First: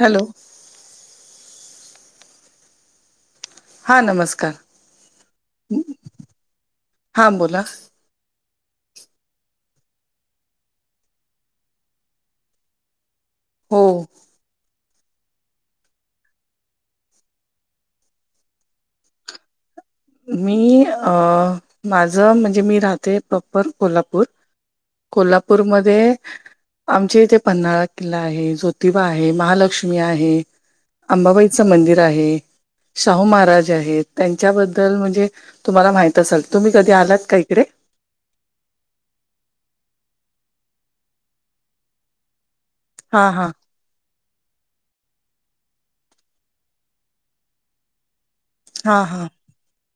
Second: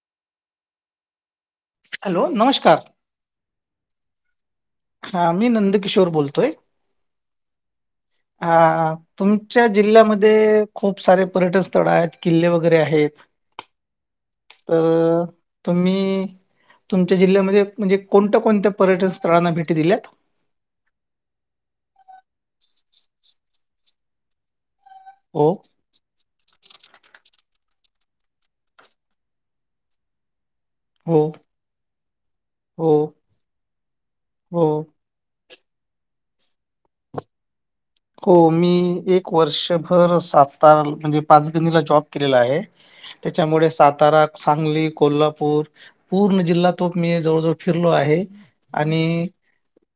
Hello. Hello, नमस्कार. हा नमस्कार. हा मी नंदकिशोर बोलतोय. हा बोला हा, तुमच्या जिल्ह्यामध्ये खूप सारे पर्यटन स्थळ आहेत, किल्ले वगैरे आहेत. [inaudible] हो. अ तुम्ही तुमच्या जिल्ह्यामध्ये म्हणजे कोणत्या, कोणत्या पर्यटन स्थळांना भेटी दिल्यात? मी अ, माझ म्हणजे मी राहते प्रॉपर कोल्हापूर. हो कोल्हापूरमध्ये- आमचे इथे पन्हाळा किल्ला आहे, ज्योतिबा आहे, महालक्ष्मी आहे. हो अंबाबाईचं मंदिर आहे, हो शाहू महाराज आहेत, हो त्यांच्याबद्- म्हणजे तुम्हाला माहित असेल, तुम्ही कधी आलात का इकडे? हो, मी एक वर्षभर सातार म्हणजे पाचगणीला जॉब केलेला आहे. हा हा त्याच्यामुळे सातारा, सांगली, कोल्हापूर, पूर्ण जिल्हा तो मी जवळ जवळ फिरलो आहे. हा हा आणि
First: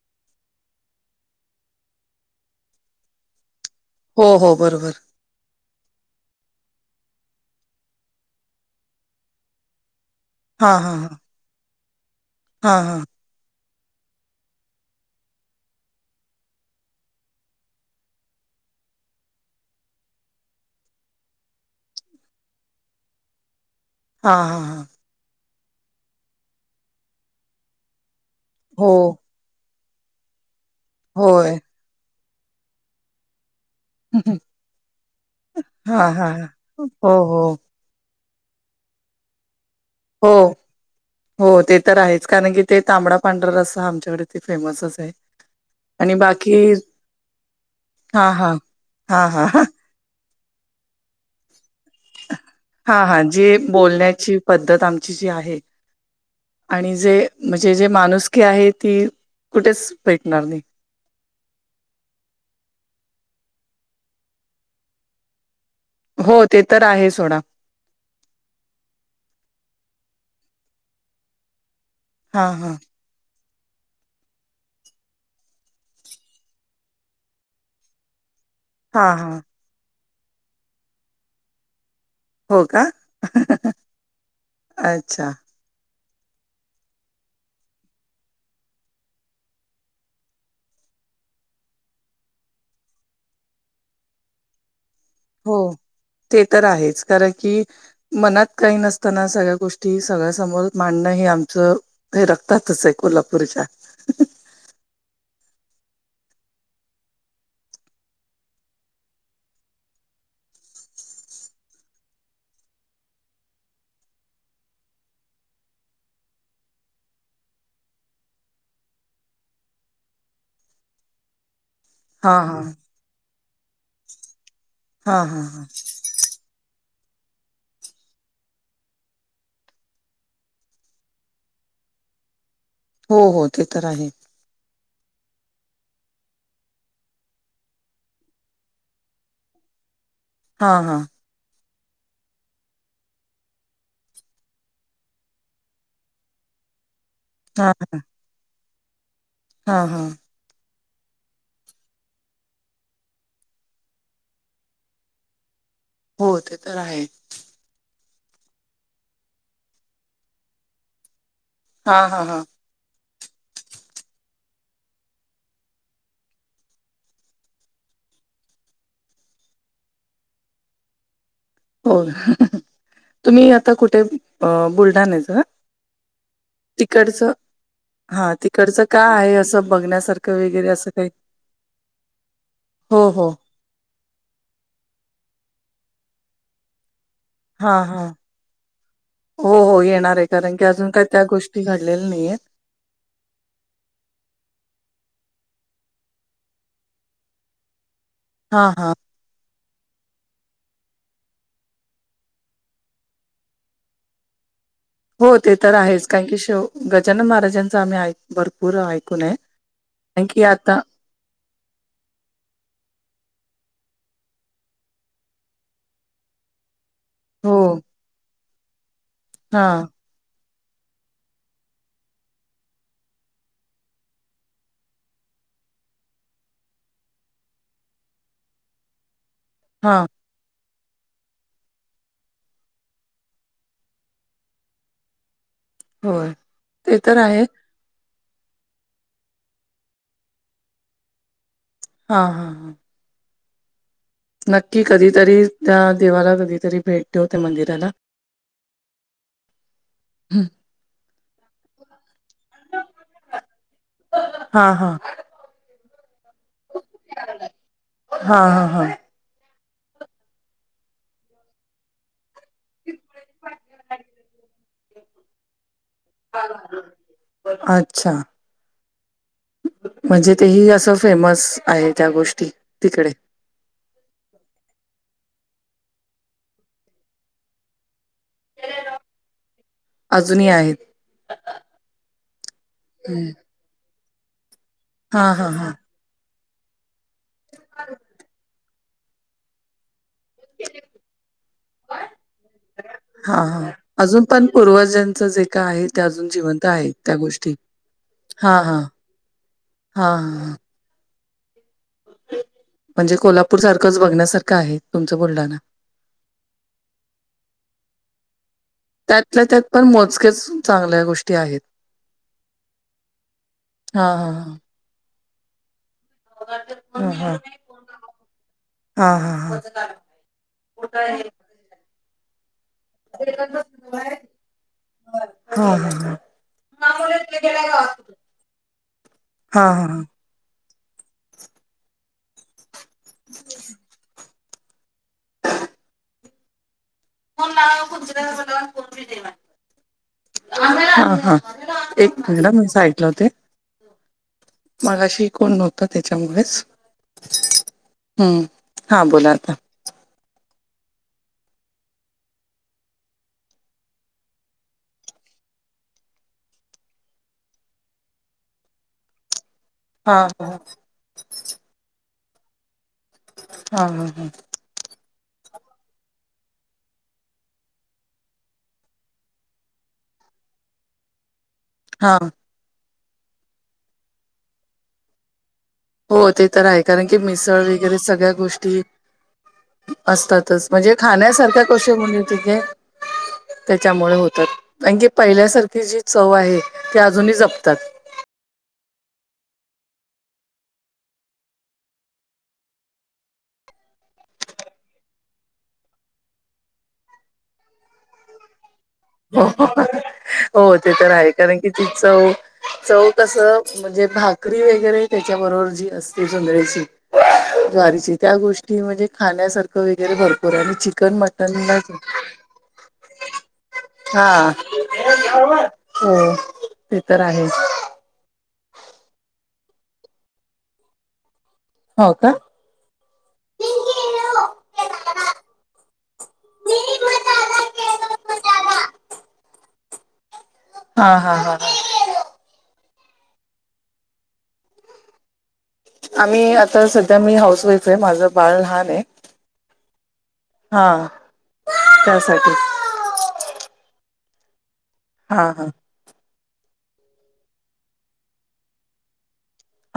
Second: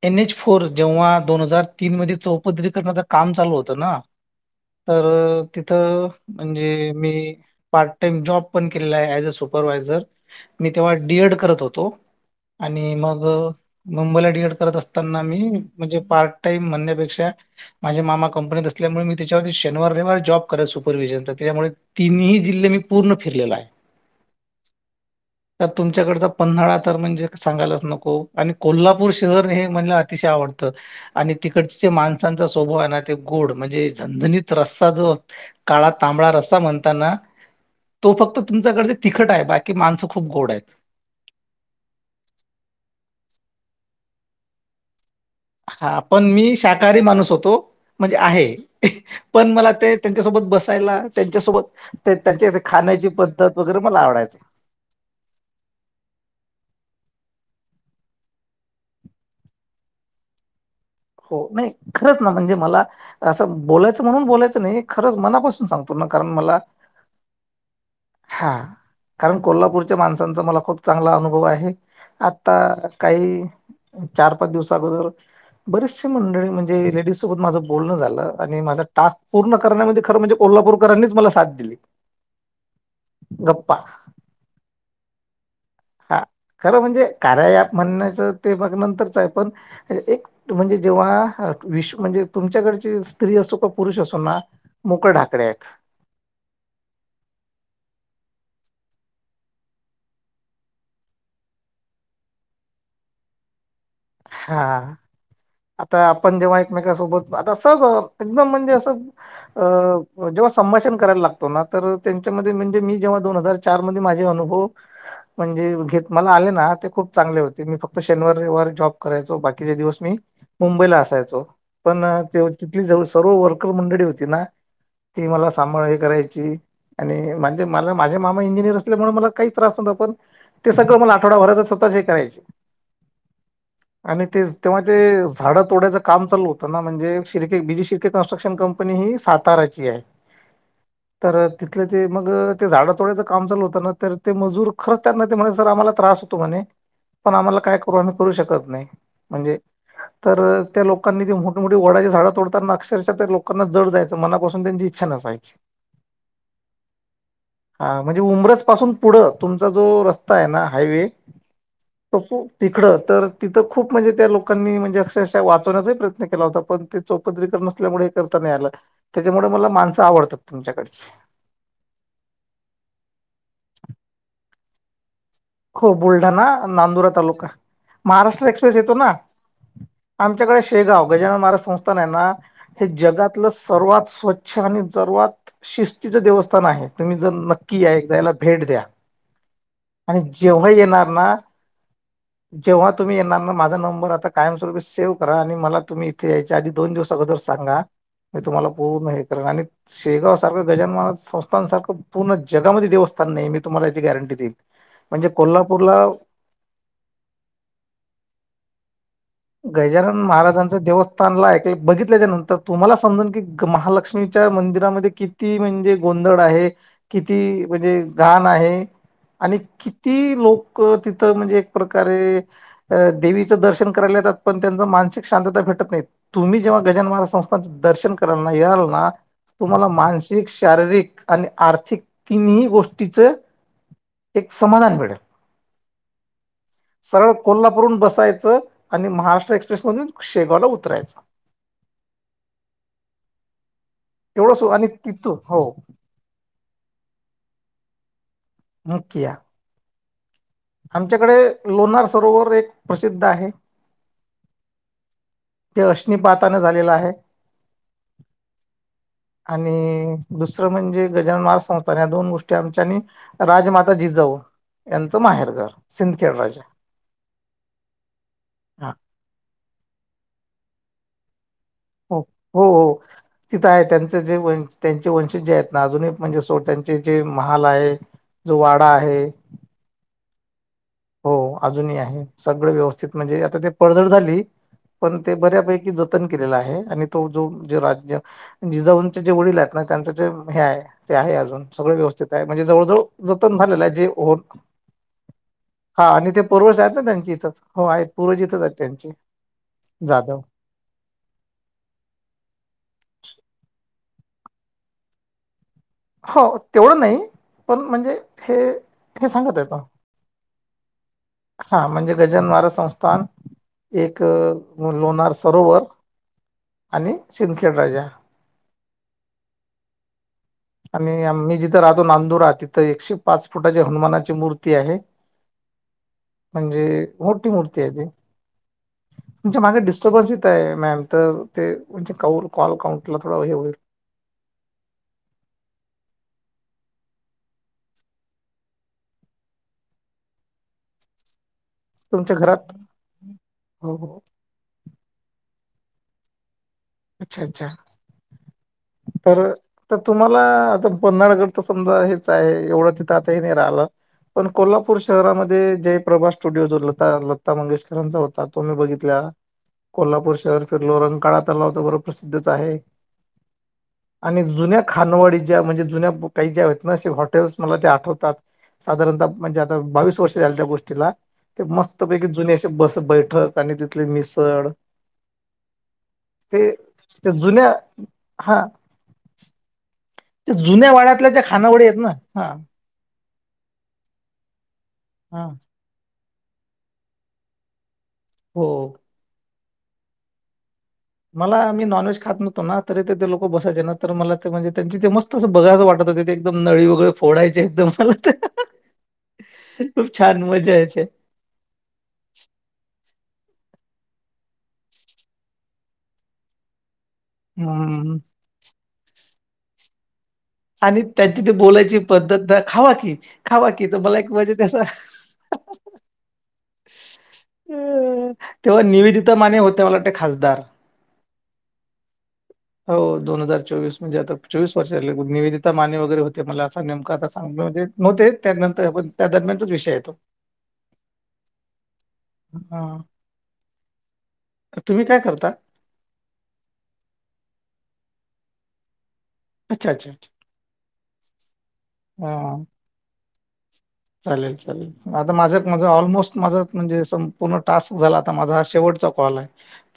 एन एच फोर, जेव्हा दोन हजार तीन मध्ये चौपदरी काम चालू होत ना, हो हो बरोबर तर तिथं, म्हणजे मी पार्ट टाइम जॉब पण केलेला आहे, ए्ज अ सुपरवा्हायझर. मी हा हा तेव्हा हा डी एड करत होतो, हा आणि हा मग मुंबईला डि एड करत असताना मी, म्हणजे पार्ट टाइम म्हणण्यापेक्षा माझे मामा कंपनीत असल्यामुळे मी त्याच्यावरती शनीवार रविवार जॉब करायचो सुपरव्हिजनचा त्याच्यामुळे- तिनही जिल्हे मी पूर्ण फिरलेला आहे. हा हा हां. त्यात तुमच्याकडचा पन्हाळा तर म्हणजे सांगायलाच नको. आणि हो कोल्हापूर शहर हे मला अतिशय आवडतं, आणि होय तिकडचे माणसऽ माणसांचा स्वभाव आहे ना ते गोड,, म्हणजेऽ झनझणीत रस्सा जो, काळा हा हा तांबळा हा. रस्सा म्हणता ना. हो हो तो फक्त तुमच्याकडं तिखट आहे, बाकी माणस हो, हो, ते तर आहेच, कारण की ते तांबडा पांढरा रस्सा असा आमच्याकडे ते फेमसच आहे. हा, आणि पण बाकी मी शाकाहारी माणूस होतो, म्हणजे हा आहे, हा हा हा पण मला तेऽ त्यांच्यासोबत बसायला, त्यांच्यासोबत त्यांच्ये हा खाण्याची हा जे पद्धत वगैरे मला आवडायच. बोलण्याची पद्धत आ ची जी आहे. आणि जे, म्हणजे जे माणुसकीे आहे ती, कुठेच भेटणार नाही. हो, नाही खरंच ना, म्हणजे मला असं बोलायचं म्हणून बोलायचं नाही, खरंच मनापासून सांगतो. कारण हो मला ते तर आहे सोडा हा, कारण कोल्हापूरच्या माणसांचा मला खूप चांगला अनुभव आहे. हा आता हा काही, चार पाच दिवसा आगोदर बरेचसशी मंडळी म्हणजे लेडीज सोबत माझं बोलणं झालं, आणि माझा हा टास्क हा पूर्ण रण्या मधे खरं म्हणजे कोल्हापूरकरांनीच मला साथ दिली. हो का? गप्पा अच्छा! हा, खरं म्हणजे कार्या ॲप म्हणण्याचं ते मग नंतरच आहे, पण एक म्हणजे जेव्हा, विश म्हणजे तुमच्याकडचे स्त्री असो कख पुरुष असो ना मोकळ डाक हो, ते तर आहेच, कारण की मनात काही नसताना, सगळ्या गोष्टी सगळ्यासमोर मांडणं, हे आमचं हे रक्तातच आहे कोल्हापूरच्या. हा. आता आपण जेव्हा एकमेकसोबत, आता सहजच एकदम म्हणजे असं अ जेव्हा संभाषण करायला लागतो ना तर, त्यांच्यामध्ये म्हणजे मी जेव्हा दोन हजार- चार मध्ये माझे अनुभव म्हणजे घेत मला आले ना, ते खूप चांगले होते. मी फक्त शनिवार वार जॉब करायचो, बाकीचे दिवस मी मुंबईला असायचो, पण हा ते हा तिथली जवळ सर्व वर्कर मंडळी होती ना- हा ते हा मला हा सांभाळ हे करायची. आणि, म्हणजे, मला माझे मामा इंजिनिअर असले म्हणून मला काहीच त्रास नव्हता, पण ते सगळं मला आठवडाभरतच स्वतःच हे करायचे, हो हो ते तर आहे. आणि ते तेव्हा ते झाडं तोडाचं काम चालू होतं ना, म्हणजे Shirke BG Shirke construction company ही साताराची आहे. [inaudible] हा हा‌. तर तिथले ते मग ते झाड तोड्याचं काम चालू होत ना, तर ते मजूर खरंच त्याना ते म्हणा सर आम्हाला- त्रास होतो म्हणे, पण आम्हाला हां, काय कर आम्ही करू शकत नाही. म्हणजे हां हां. तर त्या लोकांनी ती मोठमोठी वडाची झाडं तोडताना, अक्षरशः लोकना जड जायचं. मनापासून त्यांची इच्छा नसायची. [inaudible] हो, ते तर आहे‌. हा म्हणजे उब्रंज पासून पुढं, तुमचा जो रस्ता आहे ना हायवे हां, हां, हां. तिकड तर तिथं खूप म्हणजे त्या लोकांनी म्हणजे अक्षरशः वाचण्याचा प्रयत्न केला होता. पण ते चौपदरीकरण नसल्यामुळे हे करता नाही आलं‌ काय. त्यांच्यामुळे मला माणसं आवडतात तुमच्याकडची. हो तुम्ही आता कुठे बुलढाणा च. हो बुलढाणा नांदुरा तालुका. हां, महाराष्ट्र एक्सप्रेस तिकडचं येतो ना, काय आहे असं बघण्यासारखं आमच्याकडे वगैरे असं शेगाव काही? गजानन महाराज संस्थान आहे ना. हे हो, हो. जगातलं सर्वात स्वच्छ अच्छा आणि सर्वात शिस्तीचं देवस्थान आहे तुम्ही जर नक्की हां, या हां. एकदा याला भेट द्या‌. हो हो येणार आहे कारण की अजून काही त्या ना गोष्टी घडलेल्या नाहीत. जेव्हा तुम्ही येणार ना, माझा नंबर आता कायमस्वरूपी सेव्ह करा. आणि मला तुम्ही इथे यायच्या आधी दोन दिवस अगोदर सांगा मी तुम्हाला हां, हां. पूर्ण हे कर आणि शेगाव सारखं गजान महाराज संस्थान सारखं पूर्ण जगामध्ये देवस्थान नाही मी तुम्हाला याची गॅरंटी देईल‌. हो ते तर आहेच, कारण की शेव गजानन महाराजांच आम्ही भरपूर ऐकून आहे. गजानन कारण की आता महाराजांचं देवस्थान ऐक बघितल्याच्या नंतर तुम्हाला समजून की महालक्ष्मीच्या मंदिरामध्ये किती किती म्हणजे गोंधळ आहे, हो. किती म्हणजे घाण आहे, आणि हां, कि- ती लोक तिथं म्हणजे एक प्रकारे अ देवीचं दर्शन- येतात पण त्यां मानसिक शांतता भेटत नाही. तुम्ही जेव्हा गजानन महाराज संस्थांचं दर्शन कराल ना याल ना. तुम्हाला हां. मानसिक शारीरिक आणि आर्थिक तिन्ही गोष्टीच एक समाधान मिळेल. होय. ते तर सरळ आहे. कोल्हापूरून बसायचं- आणि महाराष्ट्र एक्सप्रेस मधून शेगावला उतरायच. हा हा हां. एवढं सो नक्की आणि कधीतरी तिथून हो त्या देवाला कधीतरी भेट देऊ त्या मंदिराला. नक्की या. हम. आमच्याकडे लोणार सरोवर एक प्रसिद्ध आहे. हा हा. ते अश्निपातनें झालेलं आहे. हा हा हा आणि दुसरं म्हणजे गजानन महाराज संस्थान या दोन गोष्टी- आमच्या आणि राजमाता जिजाऊ यांचं माहेरघर. सिंदखेड राजा [inaudible] अच्छा! हा म्हणजे तेही असं फेमस आहे त्या हो गोष्टी हो हो. तिकडे तिथं आहे त्यांच जे त्यांचे वंशज जे आहेत ना अजूनही म्हणजे सो त्यांचे जे महाल आहेत. जो वाडा आहे. अजूनही आहेत. हो अजूनही आहेत, सगळं व्यवस्थित हम्म. म्हणजे आता ते पडझड झाली पण हा ते हा हा बऱ्यापैकी ज- तन केलेला आहे, आणि तो जो ज जिजाऊचे जे वडील आहेत ना, त्यां- हे आहे, ते आहे, अजून सगळ व्यवस्थित आहे. म्हणजे जवळ जवळ जतन झालेलं आहे जे होन. पुर्वजांच जे काय आहेत, हा आणि ते पूर्वज आहेत ना त्यांची इथं, हो आहेत पूर्वज हा इथंच आहेत हा त्यांचे, हा हा जाधव. हा म्हणजे कोल्हापूर सारखंच बघण्यासारखं आहे, तुमचं बुलढाना. हो, तेवढं नाही. पण म्हणजे हे, हे त्यातल्या सांगत त्यात आहेेत ना. पण मोजकेच चांगल्या गोष्टी आहेत हा म्हणजे गजानन महाराज संस्थान, हा एक हा लोणार सरोवर, हा आणि हा सिंदखेड राजा. हा हा हां. आणि मी जिथ राहतो नांदुरा तिथ एकशे पाच फुटाची हनुमानाची मूर्ती आहे. हां म्हणजे मोठी मूर्ती आहे ती, तुमच्या हा मागे हा डिस्टर्बनस आहे. आहे मॅम तर ते म्हणजे कौल कॉल काउंटला थोड हे होईल. हां हां. एक तुमच्या मीनीट हं मी घरात साईडला होते, हो हो मगाशी कोण नव्हत त्याच्यामुळेच. अच्छा अच्छा हम्म, हा बोला तर आता. तर तुम्हाला आता पन्हाळगड तर समजा हेच आहे, एवढ तिथ आता हे नाही राहिल. पण कोल्हापूर शहरामध्ये जयप्रभा स्टुडिओ जो लता लता मंगेशकरांचा होता तो मी बघितलेला. हा कोल्हापूर हा शहर फिरलो, रंकाळा तलाव तर बर प्रसिद्धच आहे. हा हा आणि जुन्या खानवळी ज्या म्हणजे जुन्या काही ज्या आहेत ना असे हॉटेलस् मला ते आठवतात. साधारणतः म्हणजे आता बावीस वर्ष झाले त्या गोष्टीला. ते हा मस्तपैकी जुनी असे बस बैठक, आणि तिथली मिसळ. हो, ते तर आहे कारण की ते मिसळ जुन्या वगैरे सगळ्या हा गोष्टी, ते असतातच, जुन्या म्हणजे वाड्यातल्या ज्या खाण्यासारख्या खानावळी कशा आहेत ना म्हणे हा तिथे. त्याच्यामुळे होतात, [unintelligible] की हा पहिल्यासारखी जी चव आहे, ते अजूनही जपतात. हो, मला मी नॉनव्हेज खात नव्हतो ना, तरी ते लोक बसायचे नंतर मला ते म्हणजे त्यांची ते मस्त तस बघायच वाटत ते, ते एकदम नळी वगैरे फोडायचे एकदम [unintelligible] हो, खूप छान मजा हो ते यायची तर आहे कारण की ति चव चव कस, म्हणजे भाकरी वगैरे त्याच्या बरोबर जी असते जोंधळ्याची. हम्म. ज्वारीची, त्या गोष्टी म्हणजे खाण्यासारख वगैरे भरपूर. आहे आणि चिकन त्यांची ती मटन बोलायची पद्धत ना, खावा की खावा कि. हा, हो ते तर आहेच. तेव्हा निवेदिता माने होत्या मला वाटते खासदार. हो का? हो दोन हजार चोवीस म्हणजे आता चोवीस वर्षात निवेदिता माने वगैरे होते मला अस नेमक आता सांगन म्हणजे नव्हते त्यानंतरण त्या दरम्यानच विषय आहे तो. हा हां हां हां. हा, तुम्ही काय करता? आम्ही, आता सध्या मी हाऊस वाईफ आहे, माझ बाळ लहान आहे. अच्छा अच्छा हां, त्यासाठी हा चालेल, चालेल. आता हा हा माझ्यात, माझ ऑलमोस्ट माझ म्हणजे, संपूर्ण टास्क झाला आता माझा हा शेवटचा कॉल आहे.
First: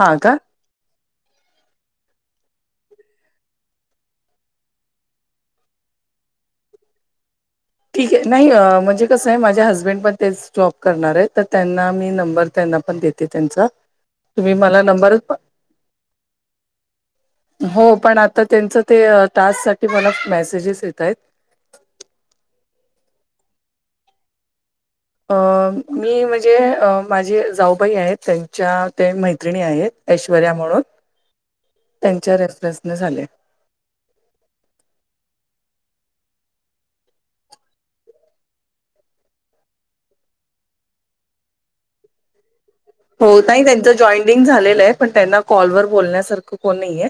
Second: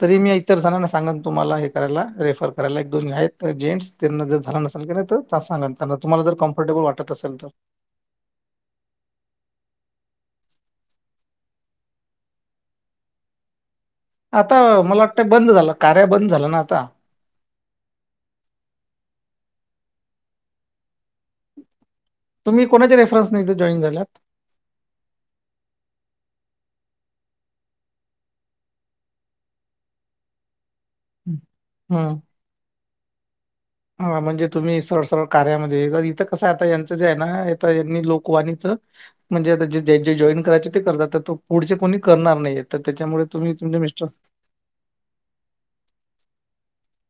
हा मी का इतर जणांना सांगन तुम्हाला हे करायला, रेफर करायला. एक-दोन आहेत ना जेंट्स, त्यांना जर झाल नसेल की तर सांगन. हे पहा, तुम्हाला जर कम्फर्टेबल वाटत असेल तर. ठीक आहे, नाही म्हणजे कसय आहे माझ्या हसबेंड पण तेच जॉब करणार आहे तर त्यांना मी नंबर त्यांना पण देतऽ ते त्यांचा. तुम्ही आता मला नंबर वाटतय, बंद झाल कार्य. बंद झाल ना आता हो. पण आता त्यांचं ते टास्क साठी, मला मेसेजेस येत आहेत. तुम्ही कोणाच्या रेफ्रन्सने, इथं जॉईन झाल्यात? अं.. मी म्हणजे माझे जाऊबाई आहेत, त्यांच्या ते मैत्रिणी आहेत ऐश्वर्या म्हणून, हम्म त्यांच्या रेफरन्सने झाले. हा म्हणजे तुम्ही सरळ-सरळ कार्या मध्ये, इथं कसं आता यांचं जे आहे ना इथं यांनी लोकवाणीचं म्हणजे आता जे ज जे जॉईन करायचे ते करतात. तर तो पुढचे कोणी करणार नाहीयेत, तर त्याच्यामुळे तुम्ही तुमचे मिस्टर लिंक झालेलं आहे, पण त्यांना कॉल वर बोलण्यासारखं कोण नाहीये.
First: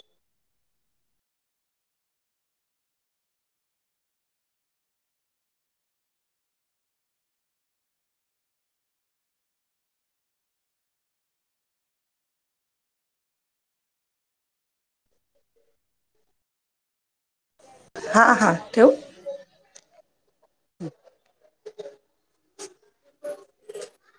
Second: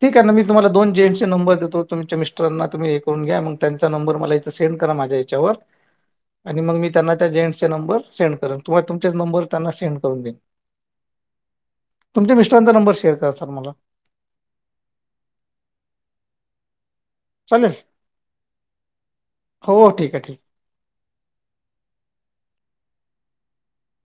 ठीक आहे ना, मी तुम्हाला दोन जेंट्स चे नंबर देतो. तुमच्या मिस्टरांना तुम्ही हे करून घ्या. मग त्यांचा नंबर, मला इथं सेंड करा. माझ्या च्या वर आणि मग मी त्यांना, त्या जेंट्सचे नंबर सेंड करन. तुम्हा, तुमचेच नंबर त्यांना सेंड करून देईन. तुमच्या मिस्टरांचा नंबर शेअर करा सर मला. चालेल. हां.. हां ठेवू? हो ठीक आहे, ठीक आहे.